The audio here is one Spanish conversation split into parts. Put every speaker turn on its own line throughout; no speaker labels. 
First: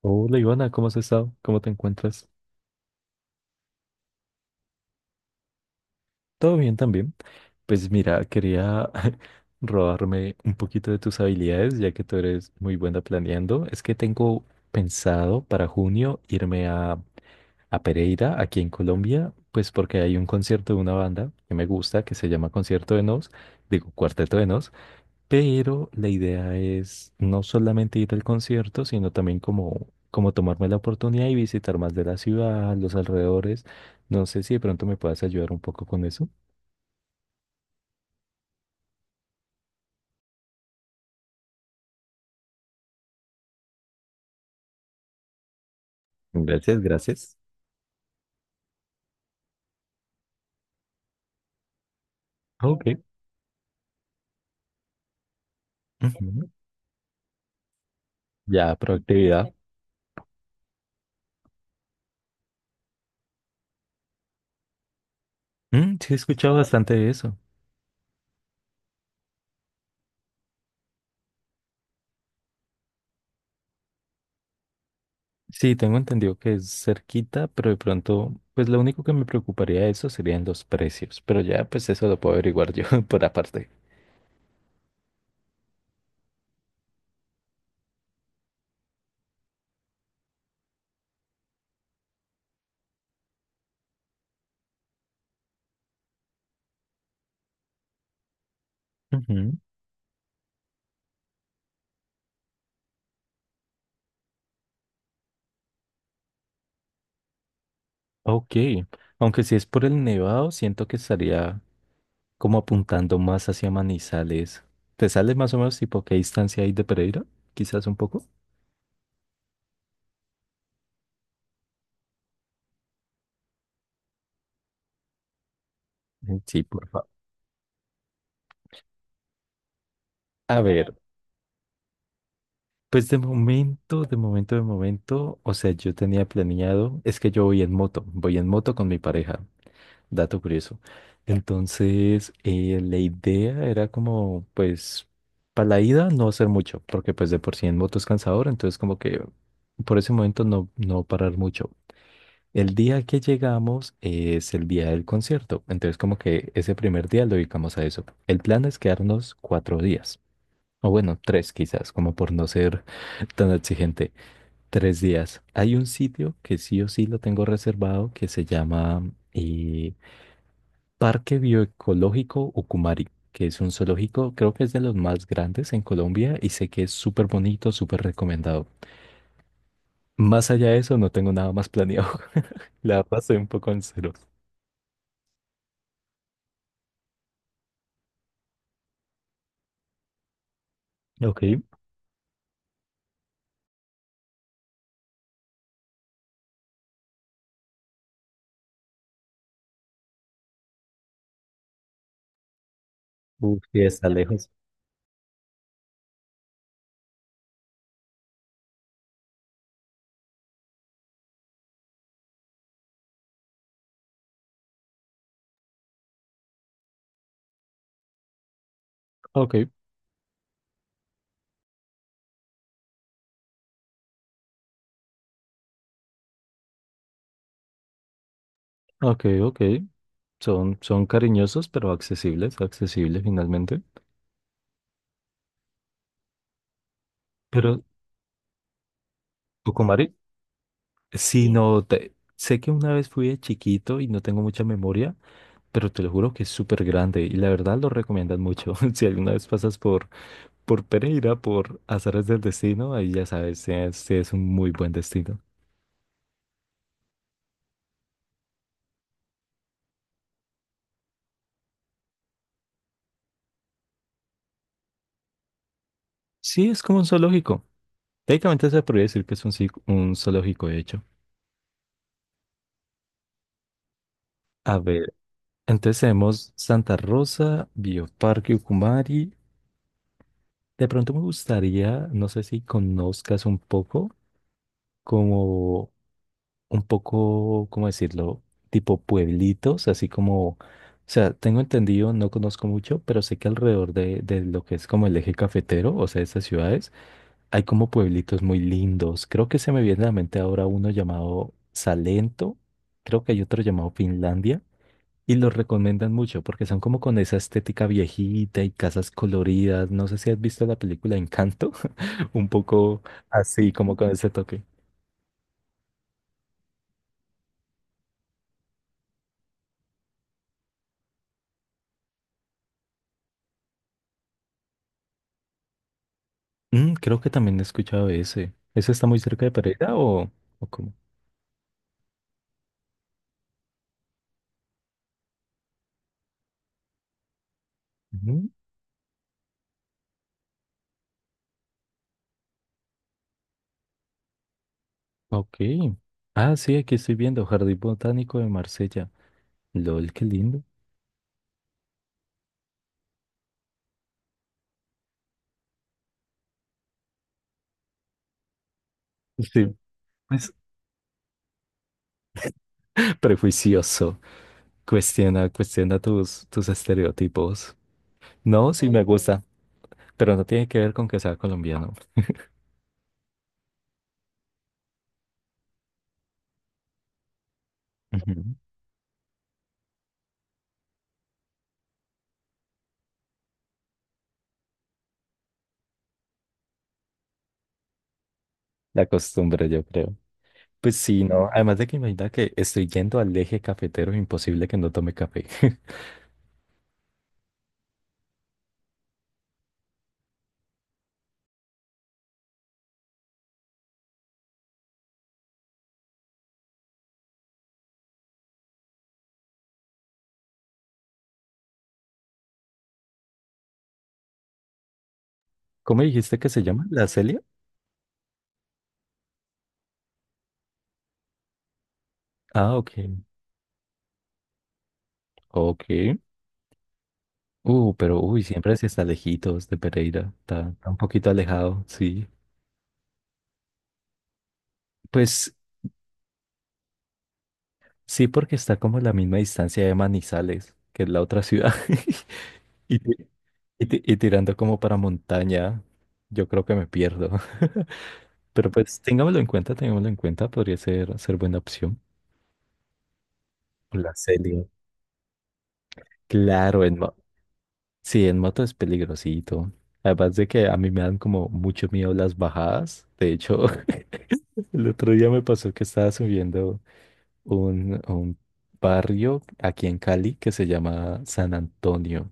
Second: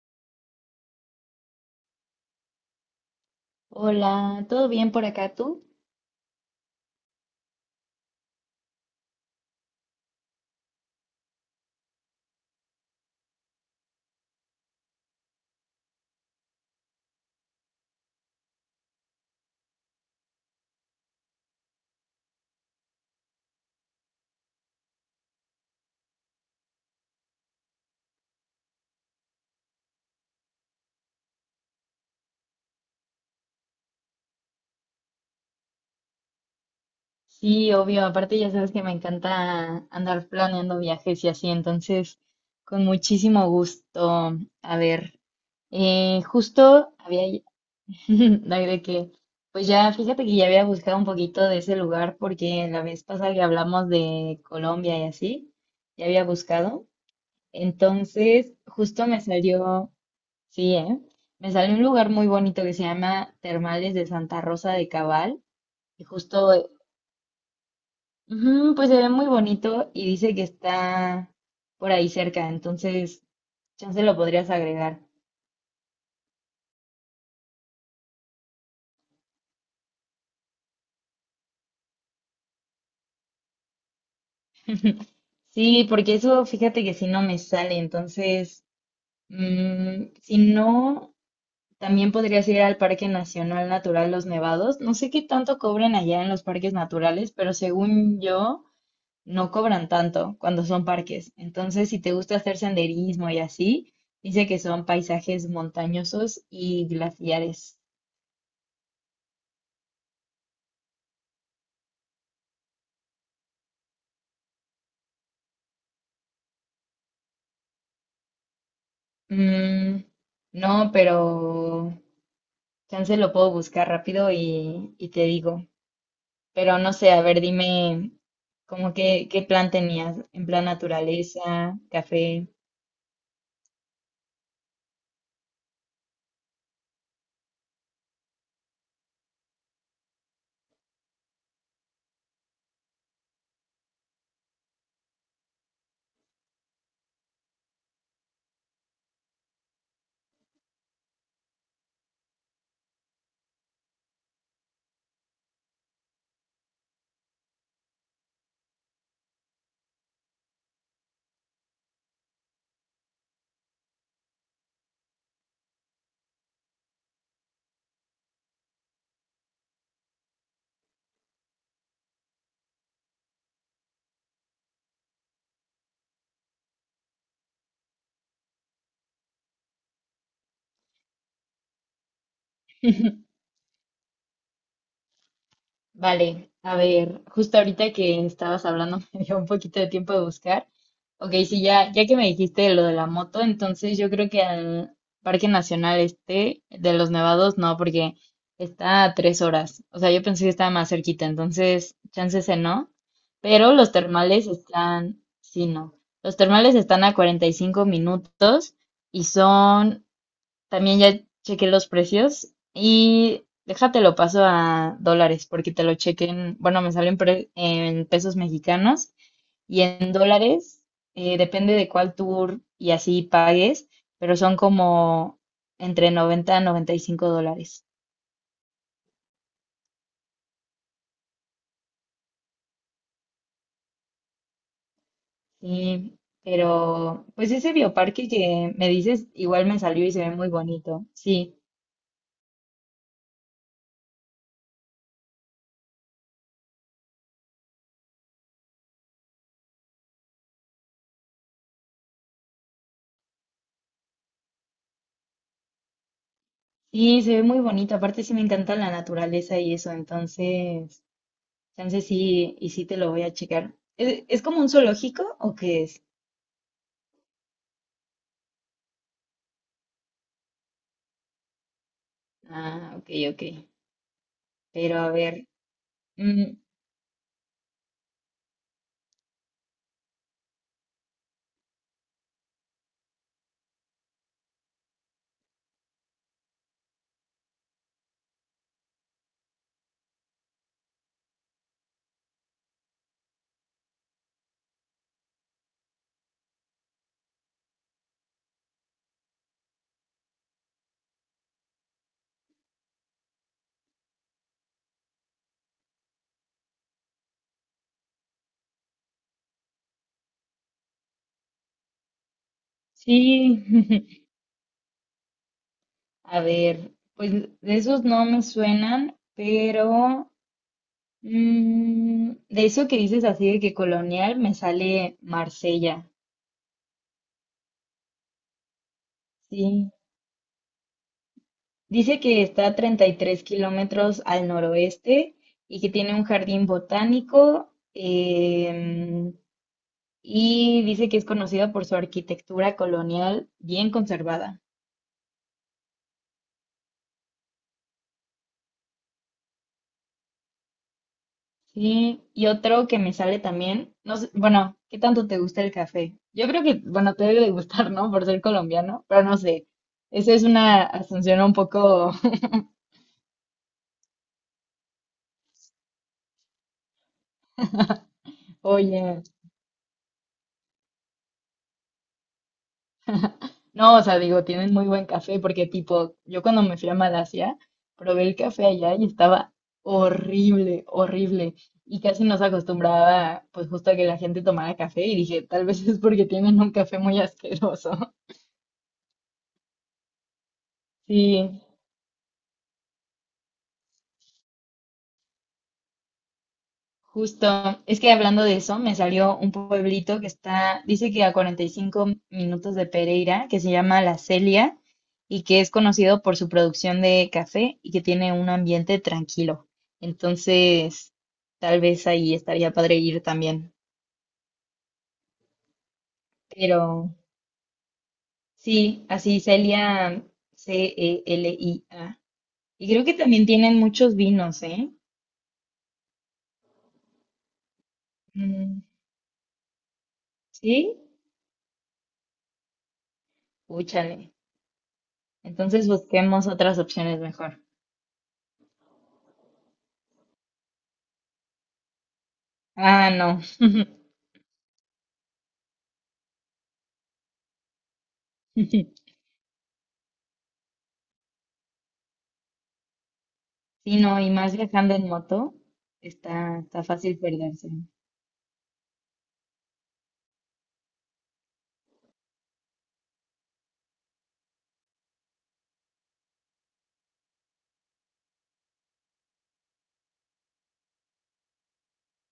Hola Ivana, ¿cómo has estado? ¿Cómo te encuentras?
Hola, ¿todo bien por acá tú?
¿Todo bien también? Pues mira, quería robarme un poquito de tus habilidades, ya que tú eres muy buena planeando. Es que tengo pensado para junio irme a Pereira, aquí en Colombia, pues porque hay un concierto de una banda que me gusta, que se llama Concierto de Nos, digo Cuarteto de Nos. Pero la idea es no solamente ir al concierto, sino también como tomarme la oportunidad y visitar más de la ciudad, los alrededores. No sé si de pronto me puedas ayudar un poco con eso.
Sí, obvio, aparte ya sabes que me encanta andar planeando viajes y así, entonces con muchísimo gusto. A ver,
Gracias,
justo había,
gracias.
ay, de qué. Pues ya fíjate que ya había buscado un poquito de ese lugar porque la
Ok.
vez pasada que hablamos de Colombia y así, ya había
Ujú.
buscado. Entonces,
Ya,
justo me
proactividad.
salió, sí, ¿eh? Me salió un lugar muy bonito que se llama Termales de Santa Rosa de Cabal.
Mm,
Y
sí, he
justo
escuchado bastante de eso.
ujú, pues se ve muy bonito y dice que está por ahí cerca, entonces chance lo podrías agregar.
Sí, tengo entendido que es cerquita, pero de pronto, pues lo único que me preocuparía de eso serían los precios. Pero ya, pues eso lo puedo averiguar yo por aparte.
Sí, porque eso fíjate que si no me sale, entonces si no, también podrías ir al Parque Nacional Natural Los Nevados. No sé qué tanto cobren allá en los parques naturales, pero según yo, no
Ujú.
cobran tanto cuando son parques. Entonces, si te gusta hacer senderismo y así, dice que son paisajes montañosos y glaciares.
Ok. Aunque si es por el nevado, siento que estaría, como apuntando más hacia Manizales. ¿Te sales más o menos tipo qué distancia hay de Pereira? Quizás un poco.
Mm, no, pero chance lo puedo buscar rápido y te digo.
Sí,
Pero
por
no
favor.
sé, a ver, dime, como que, ¿qué plan tenías? ¿En
A
plan
ver,
naturaleza, café?
pues de momento, o sea, yo tenía planeado, es que yo voy en moto con mi pareja, dato curioso. Entonces, la idea era como, pues, para la ida no hacer mucho, porque pues de por sí en moto es cansador, entonces como que por ese momento no parar mucho. El día que llegamos es el día del concierto, entonces como que ese primer día lo dedicamos a eso. El plan es quedarnos cuatro días, o bueno, tres quizás, como por no ser tan exigente. Tres días. Hay un sitio que sí o sí lo tengo reservado que se llama Parque Bioecológico Ucumari, que es un zoológico, creo que es de los más grandes en Colombia y sé que es súper bonito, súper recomendado. Más allá de eso, no tengo nada más planeado. La verdad, estoy un poco en cero.
Vale, a ver, justo ahorita que estabas hablando me dio un poquito de tiempo de buscar. Ok,
Ok.
sí, ya, ya que me dijiste lo de la moto, entonces yo creo que al Parque Nacional este de los Nevados no, porque está a 3 horas. O sea, yo pensé que estaba más cerquita, entonces chance ese no.
Uf,
Pero
sí,
los
está
termales
lejos.
están, sí, no. Los termales están a 45 minutos y son también ya chequé los precios y déjate lo paso a dólares porque te lo chequen, bueno, me salen en pesos mexicanos
Ok,
y en dólares, depende de cuál tour y así pagues, pero son como entre 90 a 95 dólares.
ok, ok. Son cariñosos, pero accesibles, accesibles finalmente.
Sí, pero pues ese
Pero,
bioparque que me dices, igual me salió y
Tucumari,
se ve muy bonito.
sí,
Sí,
no, sé que una vez fui de chiquito y no tengo mucha memoria, pero te lo juro que es súper grande y la verdad lo recomiendan mucho. Si alguna vez pasas por Pereira, por Azares del Destino, ahí ya sabes, sí es un muy buen destino.
sí, se ve muy bonito. Aparte sí me encanta la naturaleza y eso, entonces chance sí, y sí te lo voy a checar. ¿Es como un zoológico o qué es?
Sí, es como un zoológico. Técnicamente se podría decir que es un, un zoológico, de hecho.
Ah, ok, ok.
A
Pero a
ver.
ver,
Entonces
mm,
tenemos Santa Rosa, Bioparque Ucumari. De pronto me gustaría, no sé si conozcas un poco, como un poco, ¿cómo decirlo? Tipo pueblitos, así como, o sea, tengo entendido, no conozco mucho, pero sé que alrededor de lo que es como el eje cafetero, o sea, de esas ciudades, hay como pueblitos muy lindos. Creo que se me viene a la mente ahora uno llamado Salento, creo que hay otro llamado Finlandia. Y los recomiendan mucho porque son como con esa estética viejita y casas coloridas. No sé si has visto la película Encanto, un poco
sí,
así, como con ese toque.
a ver, pues de esos no me suenan, pero de eso que dices así de que colonial me sale Marsella,
Mm, creo que también he escuchado ese. ¿Ese está muy cerca de
sí.
Pereira, o cómo?
Dice que está a 33 kilómetros al noroeste y que tiene un jardín botánico.
Ujú.
em, y dice que es conocida por su arquitectura colonial bien conservada.
Ok. Ah, sí, aquí estoy viendo Jardín Botánico de Marsella. LOL, qué lindo.
Sí, y otro que me sale también, no sé, bueno, ¿qué tanto te gusta el café? Yo creo que, bueno, te debe de gustar, ¿no? Por ser colombiano, pero no
Sí,
sé. Esa es
pues
una asunción un poco,
prejuicioso. Cuestiona, cuestiona tus, tus estereotipos. No, sí me
oye.
gusta, pero no tiene que ver con que sea colombiano.
No, o sea, digo, tienen muy buen café porque tipo, yo cuando me fui a Malasia, probé el
Ujú.
café allá y estaba horrible, horrible. Y casi no se acostumbraba, pues justo a que la gente tomara café y dije, tal vez es porque tienen un café muy asqueroso.
La costumbre, yo creo. Pues sí. Mm, no.
Sí,
Además de que imagina que estoy yendo al eje cafetero, imposible que no tome café.
justo, es que hablando de eso, me salió un pueblito que está, dice que a 45 minutos de Pereira, que se llama La Celia y que es conocido por su producción de café y que tiene un ambiente tranquilo. Entonces, tal vez ahí estaría padre ir también.
¿Cómo dijiste que se llama? ¿La
Pero
Celia?
sí, así Celia, Celia.
Ah,
Y
ok.
creo que también tienen muchos vinos, ¿eh?
Ok. Pero uy, siempre
Mm,
sí está lejitos de Pereira. Está un
¿sí?
poquito alejado, sí.
Úchale.
Pues
Entonces busquemos otras opciones mejor.
sí, porque está como a la misma distancia de Manizales, que es la otra ciudad. Y,
Ah, no.
y tirando como para montaña, yo creo que me pierdo. Pero pues tengámoslo en cuenta, podría ser, ser buena opción.
Sí,
La
no, y más
serie.
viajando en moto, está
Claro,
fácil perderse.
sí, en moto es peligrosito. Además de que a mí me dan como mucho miedo las bajadas. De hecho, el otro día me pasó que estaba subiendo un barrio aquí en Cali que se llama San Antonio.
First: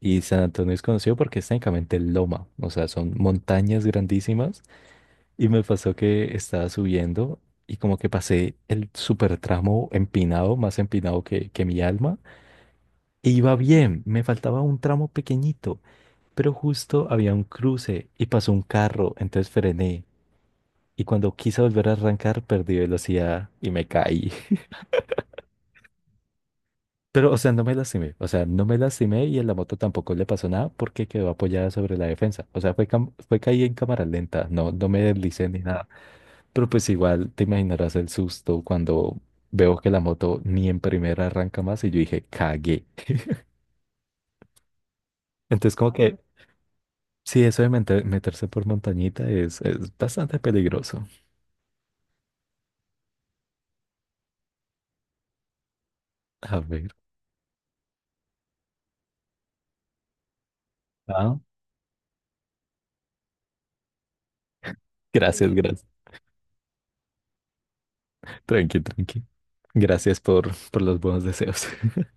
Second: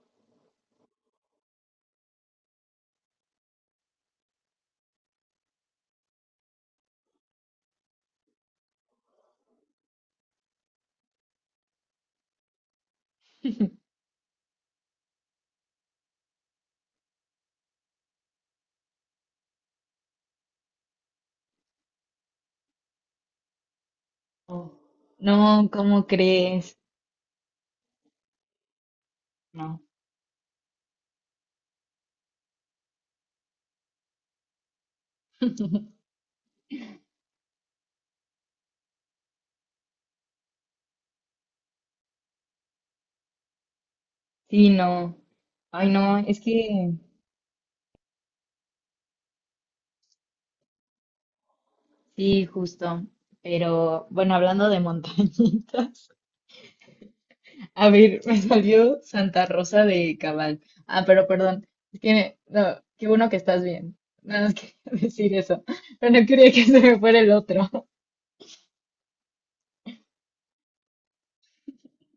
Y San Antonio es conocido porque es técnicamente loma, o sea, son montañas grandísimas. Y me pasó que estaba subiendo y como que pasé el super tramo empinado, más empinado que mi alma. E iba bien, me faltaba un tramo pequeñito, pero justo había un cruce y pasó un carro, entonces frené. Y cuando quise volver a arrancar, perdí velocidad y me caí.
Oh, no, ¿cómo crees?
Pero, o sea, no me lastimé, o sea, no me lastimé y en la moto
No.
tampoco le pasó nada porque quedó apoyada sobre la defensa. O sea, fue, fue caí en cámara lenta, no, no me deslicé ni nada. Pero pues igual te imaginarás el susto cuando veo que la moto ni en primera arranca más y yo dije, cagué.
Sí, no.
Entonces
Ay,
como
no,
que
es que
sí, eso de meterse por montañita es bastante peligroso.
sí, justo. Pero bueno, hablando de montañitas,
A ver.
a ver, me salió Santa Rosa de Cabal. Ah, pero
Ah,
perdón, es que no, qué bueno que estás bien. Nada más quería decir
gracias. Sí,
eso,
gracias.
pero no quería que se me fuera el otro.
Tranqui, tranqui. Gracias por los buenos deseos.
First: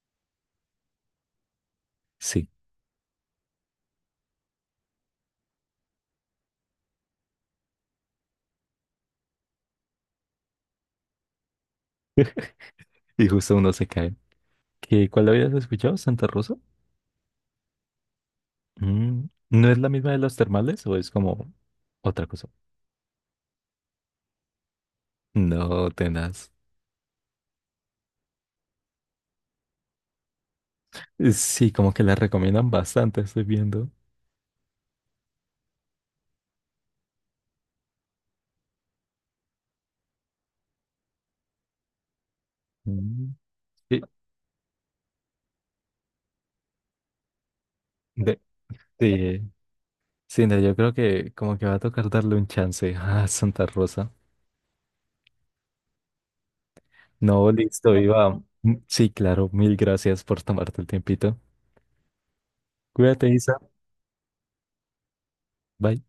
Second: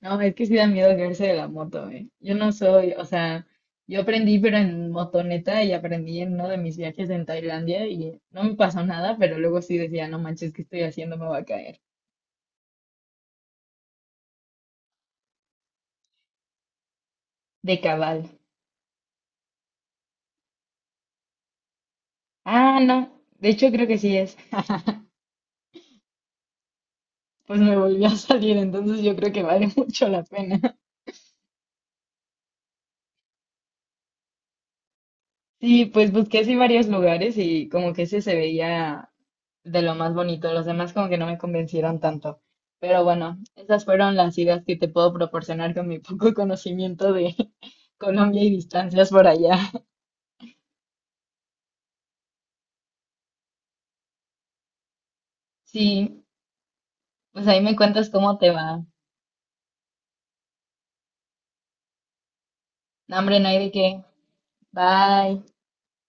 No, es que sí da miedo caerse de la moto, ¿eh? Yo
Sí.
no soy, o sea, yo aprendí, pero en motoneta y aprendí en uno de mis viajes en Tailandia y no me pasó nada, pero luego sí decía, no manches, ¿qué estoy haciendo? Me voy a caer.
Y justo uno se cae. ¿Qué, cuál habías escuchado? ¿Santa Rosa?
De cabal.
Mm, ¿no es la misma de los termales o es como otra cosa?
Ah, no, de hecho creo que sí es.
No, tenaz.
Pues me volvió a salir, entonces yo creo que vale mucho la pena.
Sí, como que la recomiendan bastante, estoy viendo.
Sí, pues busqué así varios lugares y como que ese se veía de lo más bonito. Los demás como que no me convencieron tanto. Pero
Mm,
bueno, esas
sí,
fueron las ideas que te puedo proporcionar con mi poco conocimiento de
de,
Colombia y distancias por
sí,
allá.
sí, no, yo creo que como que va a tocar darle un chance a Santa Rosa.
Sí, pues
No,
ahí me
listo,
cuentas cómo
Iba.
te va.
Sí, claro, mil gracias por tomarte el tiempito.
No,
Cuídate,
hombre, no
Isa.
hay de qué. Bye.
Bye.